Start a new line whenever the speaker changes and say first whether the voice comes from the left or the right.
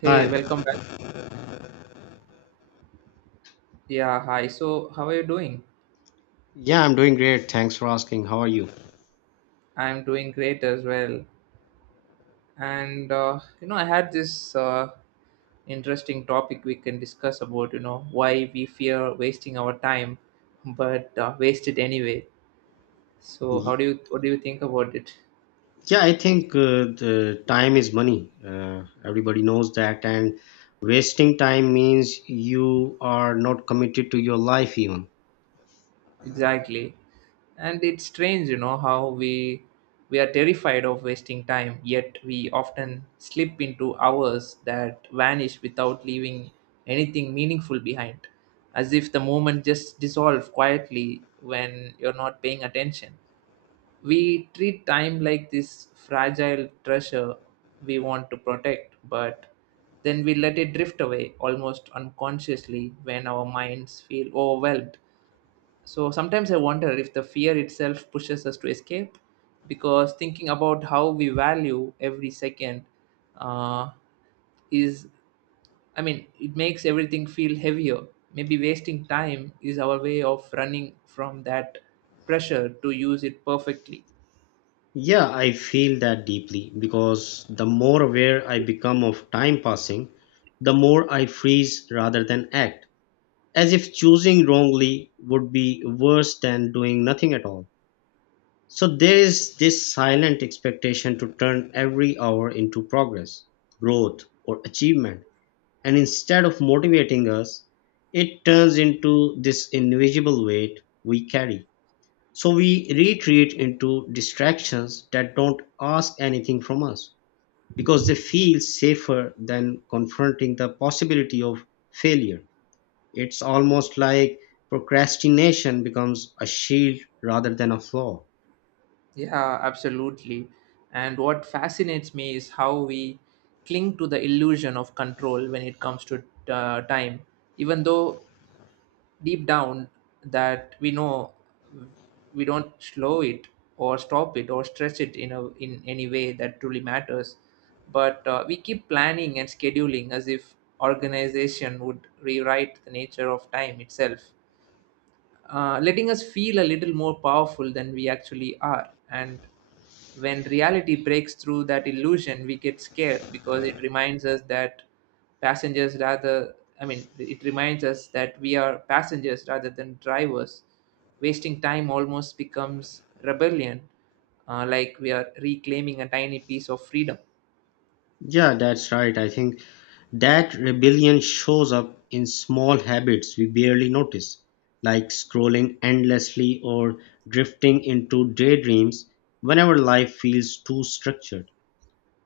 right: Hey,
left: Hi.
right: welcome back. Yeah, hi. So, how are you doing?
left: Yeah, I'm doing great. Thanks for asking. How are you?
right: I'm doing great as well. And you know, I had this interesting topic we can discuss about. You know, why we fear wasting our time, but waste it anyway. So, how
left: Y-
right: do you what do you think about it?
left: Yeah, I think the time is money. Everybody knows that. And wasting time means you are not committed to your life, even.
right: Exactly. And it's strange, you know, how we are terrified of wasting time, yet we often slip into hours that vanish without leaving anything meaningful behind, as if the moment just dissolves quietly when you're not paying attention. We treat time like this fragile treasure we want to protect, but then we let it drift away almost unconsciously when our minds feel overwhelmed. So sometimes I wonder if the fear itself pushes us to escape, because thinking about how we value every second uh, is, I mean, it makes everything feel heavier. Maybe wasting time is our way of running from that pressure to use it perfectly.
left: Yeah, I feel that deeply because the more aware I become of time passing, the more I freeze rather than act, as if choosing wrongly would be worse than doing nothing at all. So there is this silent expectation to turn every hour into progress, growth, or achievement. And instead of motivating us, it turns into this invisible weight we carry. So we retreat into distractions that don't ask anything from us because they feel safer than confronting the possibility of failure. It's almost like procrastination becomes a shield rather than a flaw.
right: Yeah, absolutely. And what fascinates me is how we cling to the illusion of control when it comes to time, even though deep down that we know we don't slow it or stop it or stretch it in a in any way that truly matters. But we keep planning and scheduling as if organization would rewrite the nature of time itself, letting us feel a little more powerful than we actually are. And when reality breaks through that illusion, we get scared because it reminds us that passengers rather, I mean, it reminds us that we are passengers rather than drivers. Wasting time almost becomes rebellion, like we are reclaiming a tiny piece of freedom.
left: Yeah, that's right. I think that rebellion shows up in small habits we barely notice, like scrolling endlessly or drifting into daydreams whenever life feels too structured.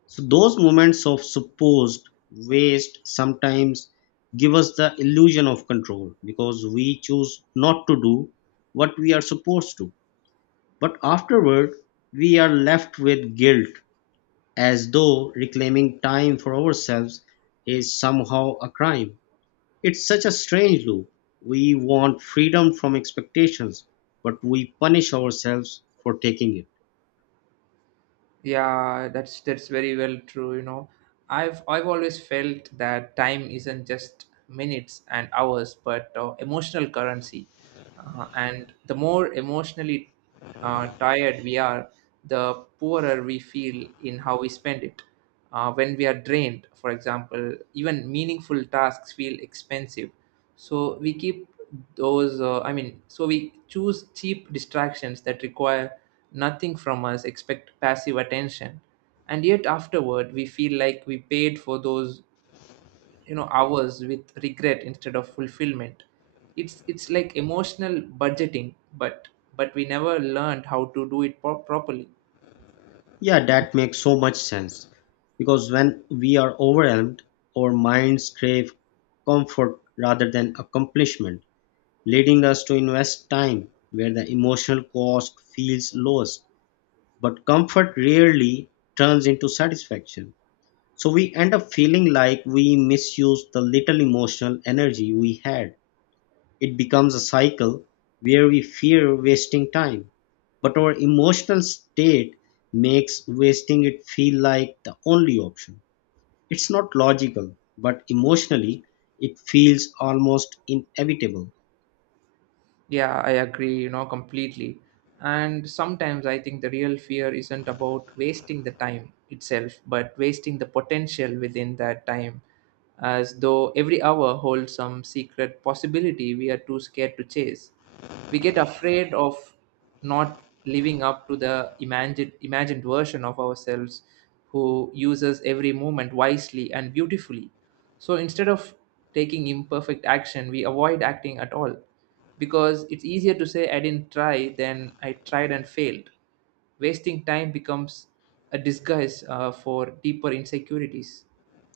left: So, those moments of supposed waste sometimes give us the illusion of control because we choose not to do what we are supposed to. But afterward, we are left with guilt as though reclaiming time for ourselves is somehow a crime. It's such a strange loop. We want freedom from expectations, but we punish ourselves for taking it.
right: Yeah, that's very well true, you know. I've always felt that time isn't just minutes and hours, but emotional currency. And the more emotionally tired we are, the poorer we feel in how we spend it. When we are drained, for example, even meaningful tasks feel expensive, so we keep those I mean so we choose cheap distractions that require nothing from us expect passive attention. And yet afterward we feel like we paid for those hours with regret instead of fulfillment. It's like emotional budgeting, but we never learned how to do it properly.
left: Yeah, that makes so much sense. Because when we are overwhelmed, our minds crave comfort rather than accomplishment, leading us to invest time where the emotional cost feels lowest. But comfort rarely turns into satisfaction. So we end up feeling like we misuse the little emotional energy we had. It becomes a cycle where we fear wasting time, but our emotional state makes wasting it feel like the only option. It's not logical, but emotionally, it feels almost inevitable.
right: Yeah, I agree, you know, completely. And sometimes I think the real fear isn't about wasting the time itself, but wasting the potential within that time, as though every hour holds some secret possibility we are too scared to chase. We get afraid of not living up to the imagined version of ourselves who uses every moment wisely and beautifully. So instead of taking imperfect action, we avoid acting at all, because it's easier to say I didn't try than I tried and failed. Wasting time becomes a disguise for deeper insecurities.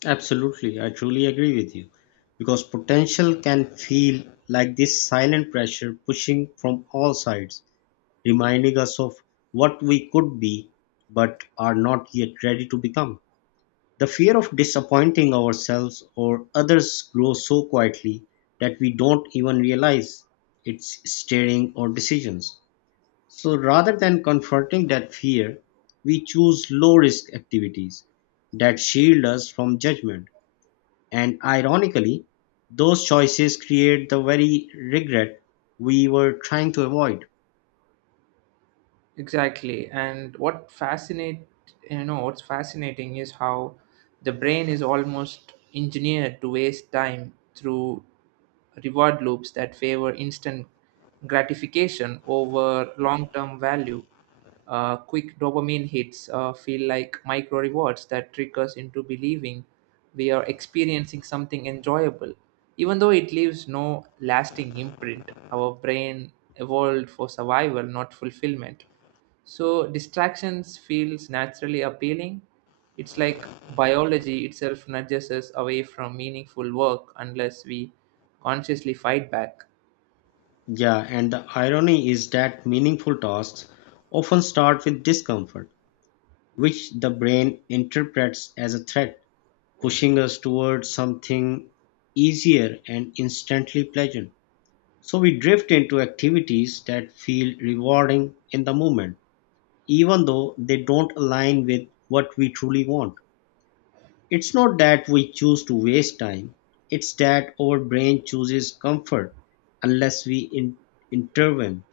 left: Absolutely, I truly agree with you. Because potential can feel like this silent pressure pushing from all sides, reminding us of what we could be but are not yet ready to become. The fear of disappointing ourselves or others grows so quietly that we don't even realize it's steering our decisions. So rather than confronting that fear, we choose low risk activities that shield us from judgment. And ironically, those choices create the very regret we were trying to avoid.
right: Exactly. And what fascinate you know, what's fascinating is how the brain is almost engineered to waste time through reward loops that favor instant gratification over long-term value. Quick dopamine hits feel like micro rewards that trick us into believing we are experiencing something enjoyable, even though it leaves no lasting imprint. Our brain evolved for survival, not fulfillment, so distractions feels naturally appealing. It's like biology itself nudges us away from meaningful work unless we consciously fight back.
left: Yeah, and the irony is that meaningful tasks often start with discomfort, which the brain interprets as a threat, pushing us towards something easier and instantly pleasant. So we drift into activities that feel rewarding in the moment, even though they don't align with what we truly want. It's not that we choose to waste time, it's that our brain chooses comfort unless we intervene.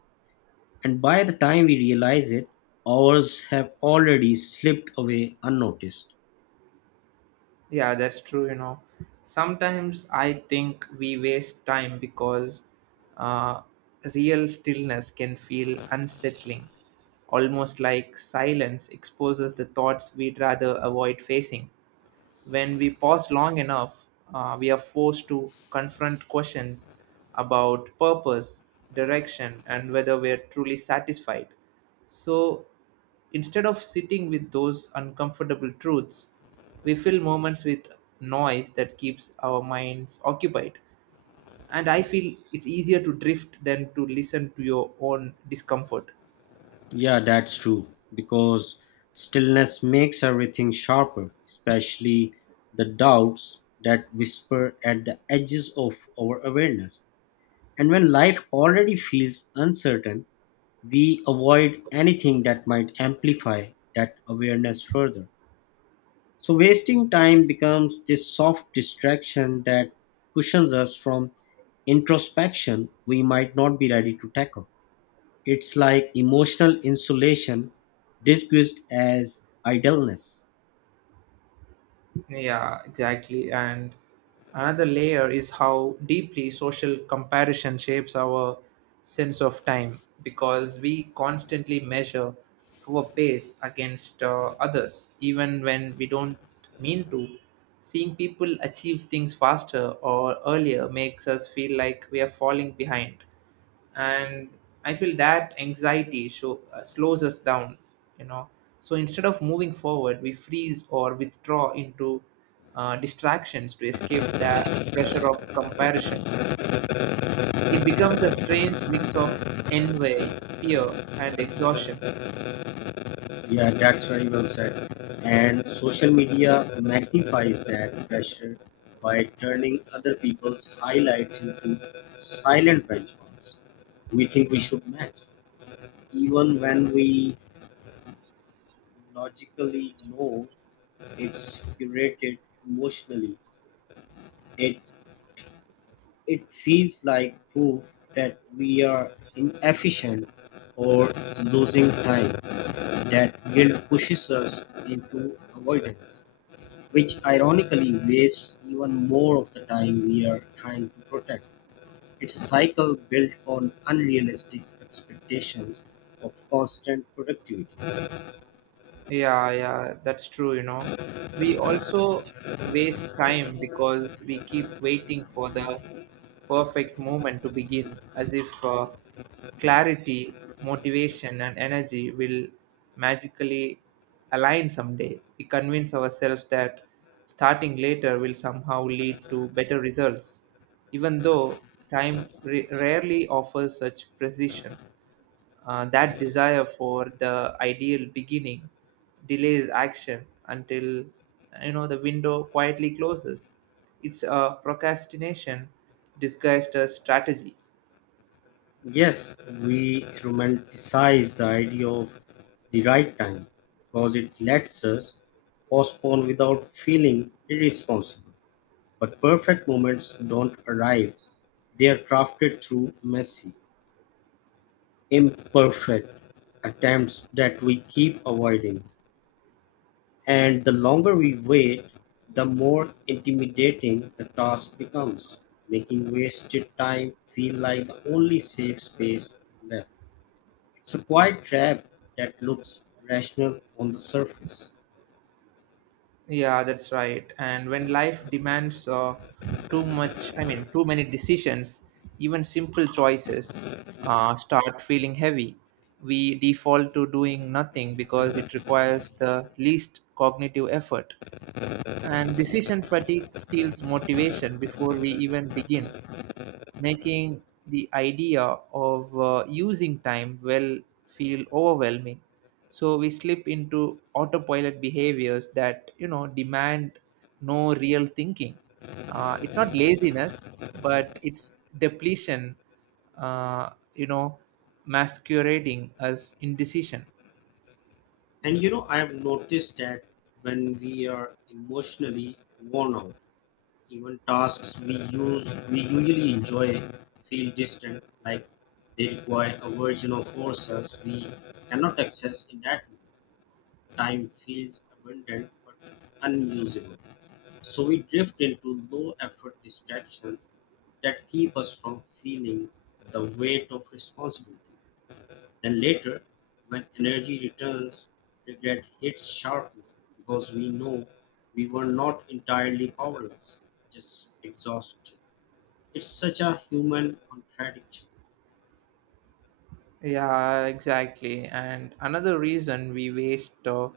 left: And by the time we realize it, hours have already slipped away unnoticed.
right: Yeah, that's true, you know. Sometimes I think we waste time because uh, real stillness can feel unsettling, almost like silence exposes the thoughts we'd rather avoid facing. When we pause long enough, we are forced to confront questions about purpose, direction, and whether we are truly satisfied. So instead of sitting with those uncomfortable truths, we fill moments with noise that keeps our minds occupied. And I feel it's easier to drift than to listen to your own discomfort.
left: Yeah, that's true. Because stillness makes everything sharper, especially the doubts that whisper at the edges of our awareness. And when life already feels uncertain, we avoid anything that might amplify that awareness further. So wasting time becomes this soft distraction that cushions us from introspection we might not be ready to tackle. It's like emotional insulation disguised as idleness.
right: Yeah, exactly. And another layer is how deeply social comparison shapes our sense of time, because we constantly measure our pace against others, even when we don't mean to. Seeing people achieve things faster or earlier makes us feel like we are falling behind, and I feel that slows us down, you know. So instead of moving forward, we freeze or withdraw into distractions to escape the pressure of comparison. It becomes a strange mix of envy, fear, and exhaustion.
left: Yeah, that's very well said. And social media magnifies that pressure by turning other people's highlights into silent benchmarks. We think we should match, even when we logically know. It's curated emotionally. It it feels like proof that we are inefficient or losing time. That guilt pushes us into avoidance, which ironically wastes even more of the time we are trying to protect. It's a cycle built on unrealistic expectations of constant productivity.
right: Yeah, yeah, that's true, you know. We also waste time because we keep waiting for the perfect moment to begin, as if clarity, motivation, and energy will magically align someday. We convince ourselves that starting later will somehow lead to better results, even though time rarely offers such precision. That desire for the ideal beginning delays action until, you know, the window quietly closes. It's a procrastination disguised as strategy.
left: Yes, we romanticize the idea of the right time because it lets us postpone without feeling irresponsible. But perfect moments don't arrive, they are crafted through messy, imperfect attempts that we keep avoiding. And the longer we wait, the more intimidating the task becomes, making wasted time feel like the only safe space left. It's a quiet trap that looks rational on the surface.
right: Yeah, that's right. And when life demands I mean, too many decisions, even simple choices start feeling heavy. We default to doing nothing because it requires the least cognitive effort. And decision fatigue steals motivation before we even begin, making the idea of using time well feel overwhelming. So we slip into autopilot behaviors that, you know, demand no real thinking. It's not laziness, but it's depletion. Uh, you know, masquerading as indecision.
left: And you know, I've noticed that when we are emotionally worn out, even tasks we usually enjoy feel distant, like they require a version of ourselves we cannot access in that moment. Time feels abundant but unusable. So we drift into low effort distractions that keep us from feeling the weight of responsibility. Then later, when energy returns, regret hits sharply because we know we were not entirely powerless, just exhausted. It's such a human contradiction.
right: Yeah, exactly. And another reason we waste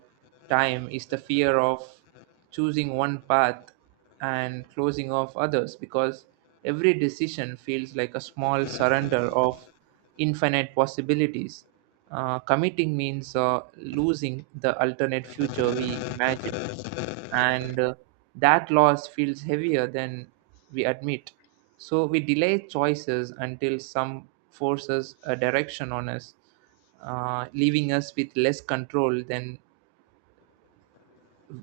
right: time is the fear of choosing one path and closing off others, because every decision feels like a small surrender of infinite possibilities. Committing means losing the alternate future we imagined, and that loss feels heavier than we admit. So we delay choices until some forces a direction on us, leaving us with less control than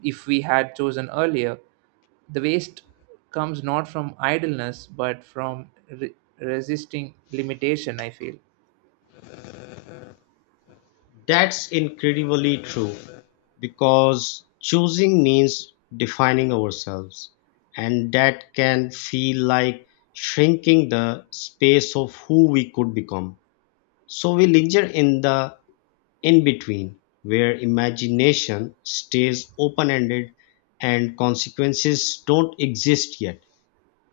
right: if we had chosen earlier. The waste comes not from idleness but from resisting limitation, I feel.
left: That's incredibly true because choosing means defining ourselves, and that can feel like shrinking the space of who we could become. So we linger in the in between, where imagination stays open ended and consequences don't exist yet.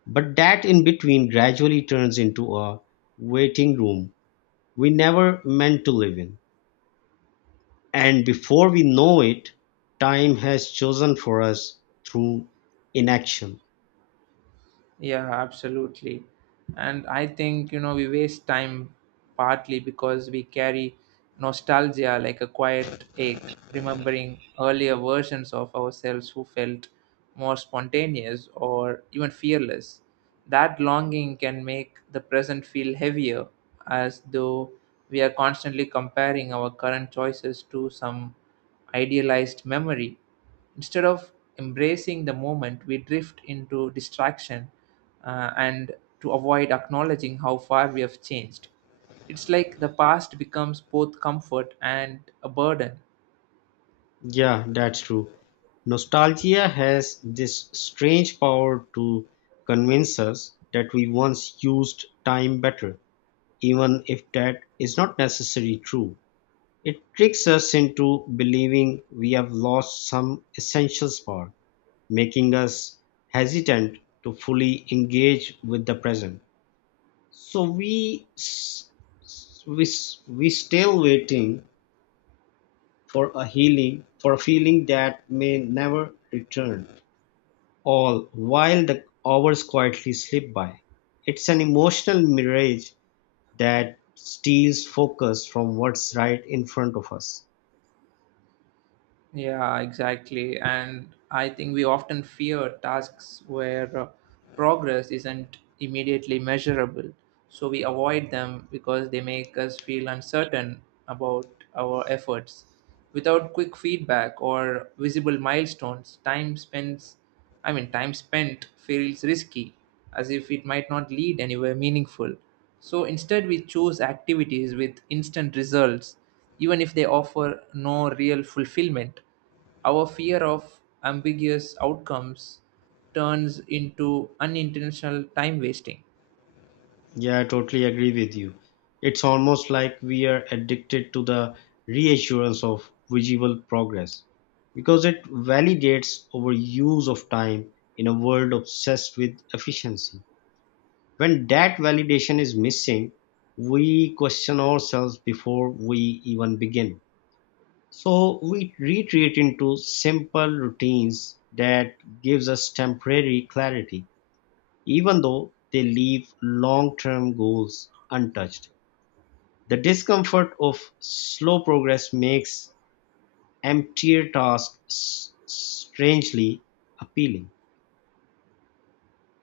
left: But that in between gradually turns into a waiting room we never meant to live in. And before we know it, time has chosen for us through inaction.
right: Yeah, absolutely. And I think, you know, we waste time partly because we carry nostalgia like a quiet ache, remembering earlier versions of ourselves who felt more spontaneous or even fearless. That longing can make the present feel heavier, as though we are constantly comparing our current choices to some idealized memory. Instead of embracing the moment, we drift into distraction and to avoid acknowledging how far we have changed. It's like the past becomes both comfort and a burden.
left: Yeah, that's true. Nostalgia has this strange power to convince us that we once used time better, even if that is not necessarily true. It tricks us into believing we have lost some essential spark, making us hesitant to fully engage with the present. So we still waiting for a healing, for a feeling that may never return. All while the hours quietly slip by. It's an emotional mirage that steals focus from what's right in front of us.
right: Yeah, exactly. And I think we often fear tasks where progress isn't immediately measurable. So we avoid them because they make us feel uncertain about our efforts. Without quick feedback or visible milestones, time spends I mean, time spent feels risky, as if it might not lead anywhere meaningful. So instead we choose activities with instant results, even if they offer no real fulfillment. Our fear of ambiguous outcomes turns into unintentional time wasting.
left: Yeah, I totally agree with you. It's almost like we are addicted to the reassurance of visible progress because it validates our use of time in a world obsessed with efficiency. When that validation is missing, we question ourselves before we even begin. So we retreat into simple routines that gives us temporary clarity. Even though they leave long-term goals untouched, the discomfort of slow progress makes emptier tasks strangely appealing.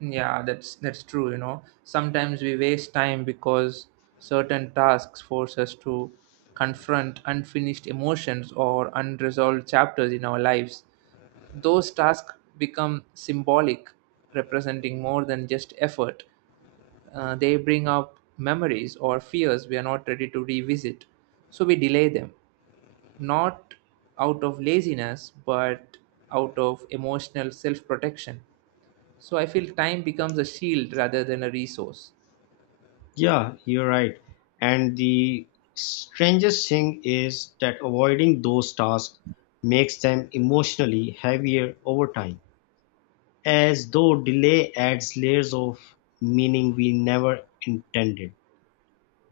right: Yeah, that's true, you know. Sometimes we waste time because certain tasks force us to confront unfinished emotions or unresolved chapters in our lives. Those tasks become symbolic, representing more than just effort. They bring up memories or fears we are not ready to revisit. So we delay them, not out of laziness, but out of emotional self protection. So I feel time becomes a shield rather than a resource.
left: Yeah, you're right. And the strangest thing is that avoiding those tasks makes them emotionally heavier over time, as though delay adds layers of meaning we never intended.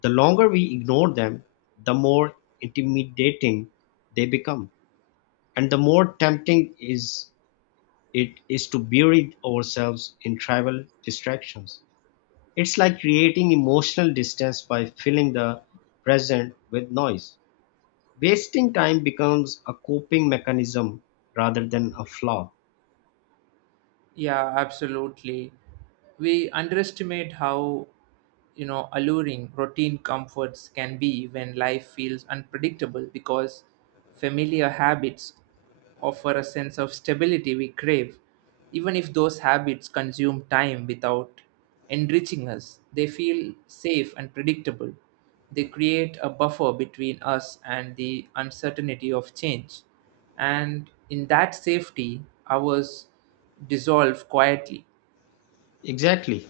left: The longer we ignore them, the more intimidating they become, and the more tempting is it is to bury ourselves in trivial distractions. It's like creating emotional distance by filling the present with noise. Wasting time becomes a coping mechanism rather than a flaw.
right: Yeah, absolutely. We underestimate how, you know, alluring routine comforts can be when life feels unpredictable, because familiar habits offer a sense of stability we crave. Even if those habits consume time without enriching us, they feel safe and predictable. They create a buffer between us and the uncertainty of change, and in that safety, I was dissolved quietly.
left: Exactly,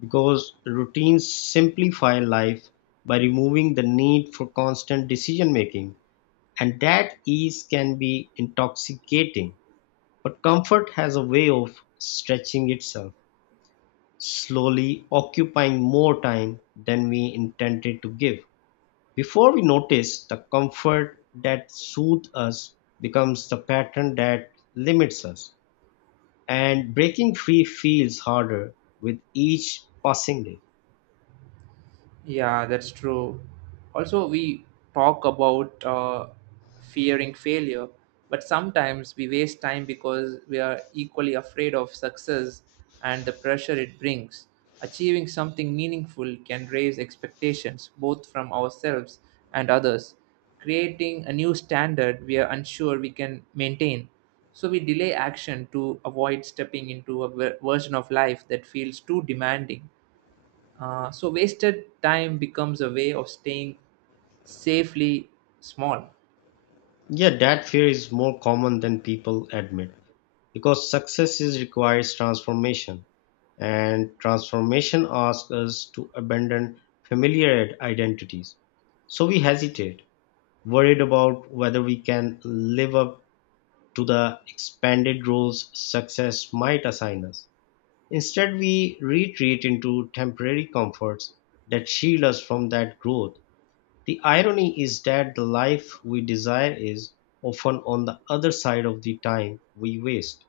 left: because routines simplify life by removing the need for constant decision making, and that ease can be intoxicating. But comfort has a way of stretching itself, slowly occupying more time than we intended to give. Before we notice, the comfort that soothes us becomes the pattern that limits us, and breaking free feels harder with each passing day.
right: Yeah, that's true. Also, we talk about fearing failure, but sometimes we waste time because we are equally afraid of success and the pressure it brings. Achieving something meaningful can raise expectations both from ourselves and others, creating a new standard we are unsure we can maintain. So we delay action to avoid stepping into a version of life that feels too demanding. So wasted time becomes a way of staying safely small.
left: Yeah, that fear is more common than people admit because success is requires transformation and transformation asks us to abandon familiar identities. So we hesitate, worried about whether we can live up to the expanded roles success might assign us. Instead, we retreat into temporary comforts that shield us from that growth. The irony is that the life we desire is often on the other side of the time we waste.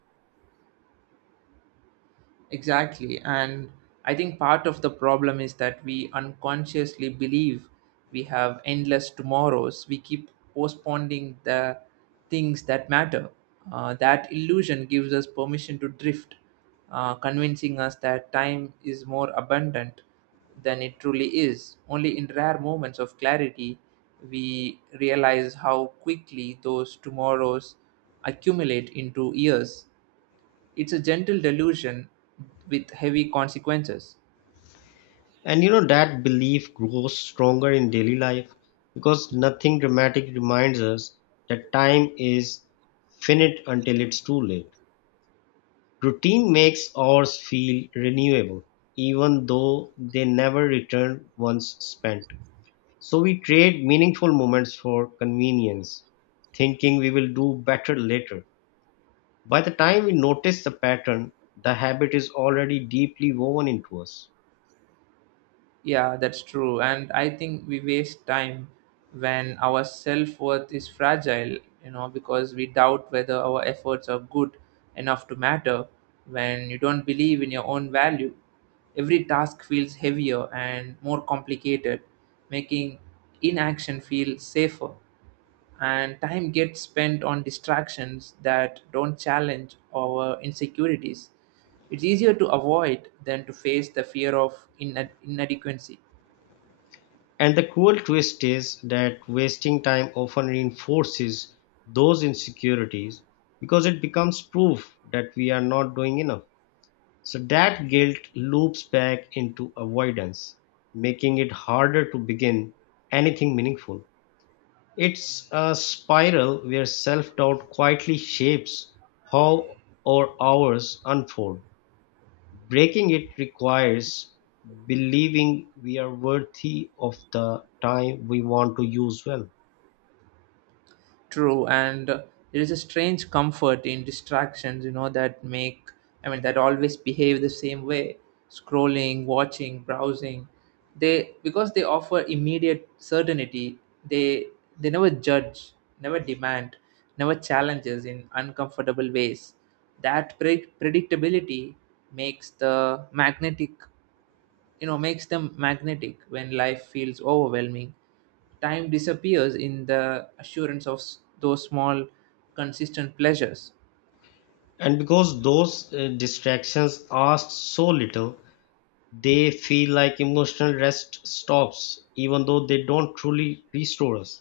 right: Exactly. And I think part of the problem is that we unconsciously believe we have endless tomorrows. We keep postponing the things that matter. That illusion gives us permission to drift, convincing us that time is more abundant than it truly is. Only in rare moments of clarity we realize how quickly those tomorrows accumulate into years. It's a gentle delusion with heavy consequences.
left: And you know, that belief grows stronger in daily life because nothing dramatic reminds us that time is finite until it's too late. Routine makes hours feel renewable, even though they never return once spent. So we trade meaningful moments for convenience, thinking we will do better later. By the time we notice the pattern, the habit is already deeply woven into us.
right: Yeah, that's true. And I think we waste time when our self worth is fragile, you know, because we doubt whether our efforts are good enough to matter when you don't believe in your own value. Every task feels heavier and more complicated, making inaction feel safer, and time gets spent on distractions that don't challenge our insecurities. It's easier to avoid than to face the fear of inadequacy.
left: And the cruel twist is that wasting time often reinforces those insecurities because it becomes proof that we are not doing enough. So that guilt loops back into avoidance, making it harder to begin anything meaningful. It's a spiral where self doubt quietly shapes how our hours unfold. Breaking it requires believing we are worthy of the time we want to use well.
right: True, and there is a strange comfort in distractions, you know, I mean, that always behave the same way. Scrolling, watching, browsing, they because they offer immediate certainty. They they never judge, never demand, never challenges in uncomfortable ways. That predictability makes the magnetic you know, makes them magnetic when life feels overwhelming. Time disappears in the assurance of those small consistent pleasures.
left: And because those distractions ask so little, they feel like emotional rest stops, even though they don't truly restore us.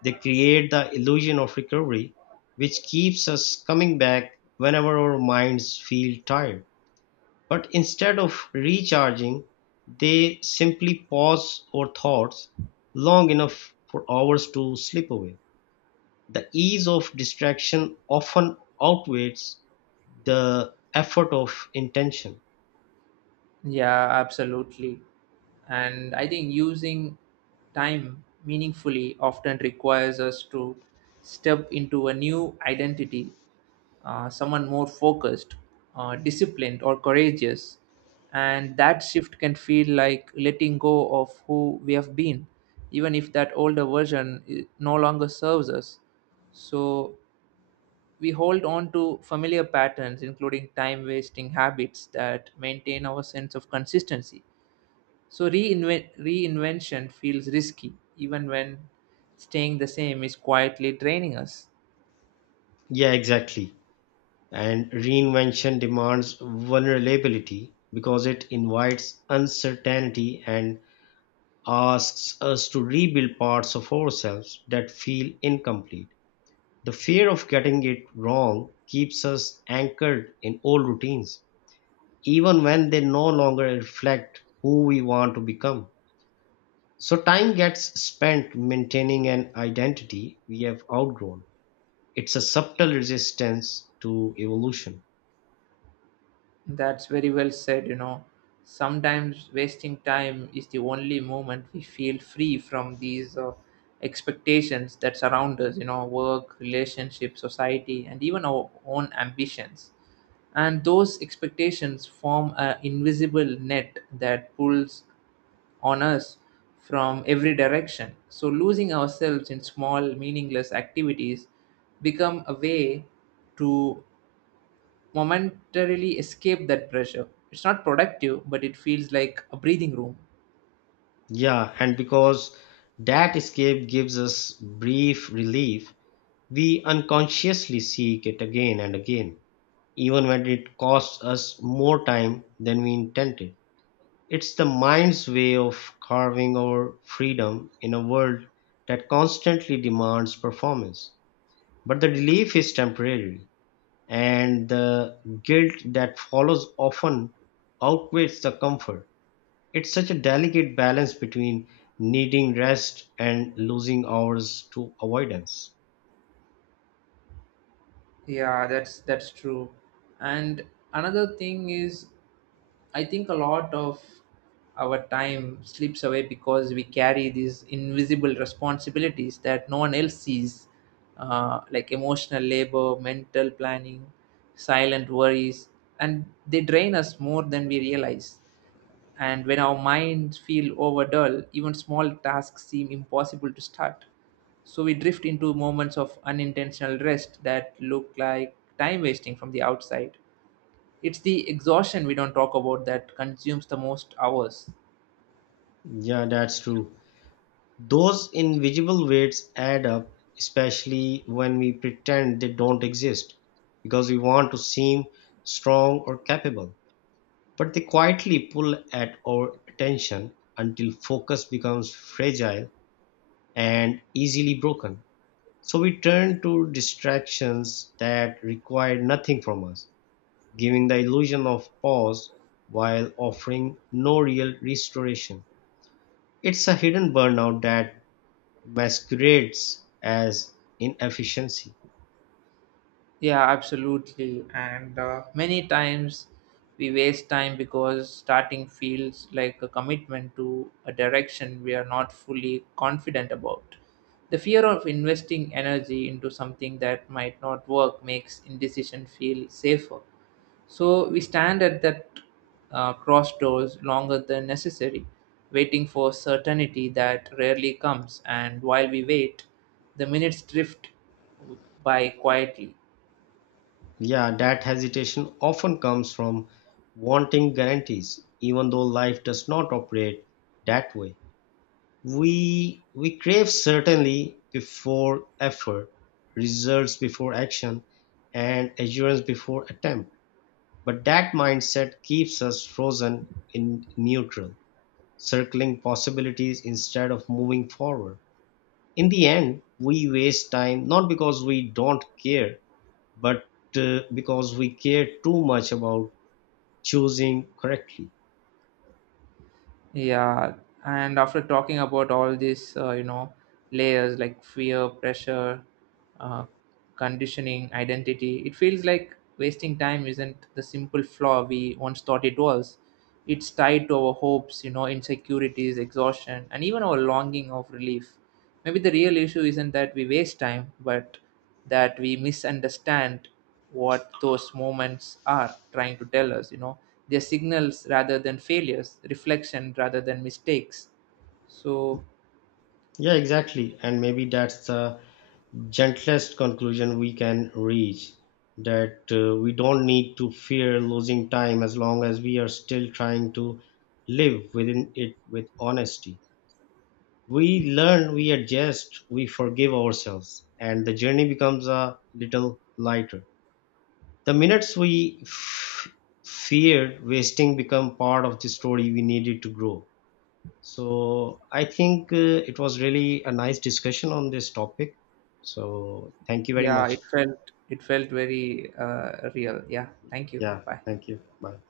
left: They create the illusion of recovery, which keeps us coming back whenever our minds feel tired. But instead of recharging, they simply pause our thoughts long enough for hours to slip away. The ease of distraction often outweighs the effort of intention.
right: Yeah, absolutely. And I think using time meaningfully often requires us to step into a new identity, someone more focused, disciplined, or courageous. And that shift can feel like letting go of who we have been, even if that older version no longer serves us. So we hold on to familiar patterns, including time wasting habits that maintain our sense of consistency. So reinvention feels risky, even when staying the same is quietly draining us.
left: Yeah, exactly. And reinvention demands vulnerability because it invites uncertainty and asks us to rebuild parts of ourselves that feel incomplete. The fear of getting it wrong keeps us anchored in old routines, even when they no longer reflect who we want to become. So, time gets spent maintaining an identity we have outgrown. It's a subtle resistance to evolution.
right: That's very well said, you know. Sometimes wasting time is the only moment we feel free from these expectations that surround us, you know, work, relationship, society, and even our own ambitions. And those expectations form an invisible net that pulls on us from every direction. So losing ourselves in small, meaningless activities become a way to momentarily escape that pressure. It's not productive, but it feels like a breathing room.
left: Yeah, and because that escape gives us brief relief, we unconsciously seek it again and again, even when it costs us more time than we intended. It's the mind's way of carving our freedom in a world that constantly demands performance. But the relief is temporary, and the guilt that follows often outweighs the comfort. It's such a delicate balance between needing rest and losing hours to avoidance.
right: Yeah, that's true. And another thing is, I think a lot of our time slips away because we carry these invisible responsibilities that no one else sees, like emotional labor, mental planning, silent worries, and they drain us more than we realize. And when our minds feel overdull, even small tasks seem impossible to start. So we drift into moments of unintentional rest that look like time wasting from the outside. It's the exhaustion we don't talk about that consumes the most hours.
left: Yeah, that's true. Those invisible weights add up, especially when we pretend they don't exist because we want to seem strong or capable. But they quietly pull at our attention until focus becomes fragile and easily broken. So we turn to distractions that require nothing from us, giving the illusion of pause while offering no real restoration. It's a hidden burnout that masquerades as inefficiency.
right: Yeah, absolutely. And many times we waste time because starting feels like a commitment to a direction we are not fully confident about. The fear of investing energy into something that might not work makes indecision feel safer. So we stand at that cross doors longer than necessary, waiting for certainty that rarely comes. And while we wait, the minutes drift by quietly.
left: Yeah, that hesitation often comes from wanting guarantees, even though life does not operate that way. We crave certainty before effort, results before action, and assurance before attempt. But that mindset keeps us frozen in neutral, circling possibilities instead of moving forward. In the end, we waste time not because we don't care, but because we care too much about choosing correctly.
right: Yeah, and after talking about all these, layers like fear, pressure, uh, conditioning, identity, it feels like wasting time isn't the simple flaw we once thought it was. It's tied to our hopes, you know, insecurities, exhaustion, and even our longing of relief. Maybe the real issue isn't that we waste time, but that we misunderstand what those moments are trying to tell us, you know. They're signals rather than failures, reflection rather than mistakes. So,
left: Yeah, exactly. And maybe that's the gentlest conclusion we can reach, that we don't need to fear losing time as long as we are still trying to live within it with honesty. We learn, we adjust, we forgive ourselves, and the journey becomes a little lighter. The minutes feared wasting become part of the story we needed to grow. So I think it was really a nice discussion on this topic. So thank you very
right: yeah,
left: much.
right: it felt very real. Yeah, thank you.
left: Yeah,
right: Bye.
left: thank you. Bye.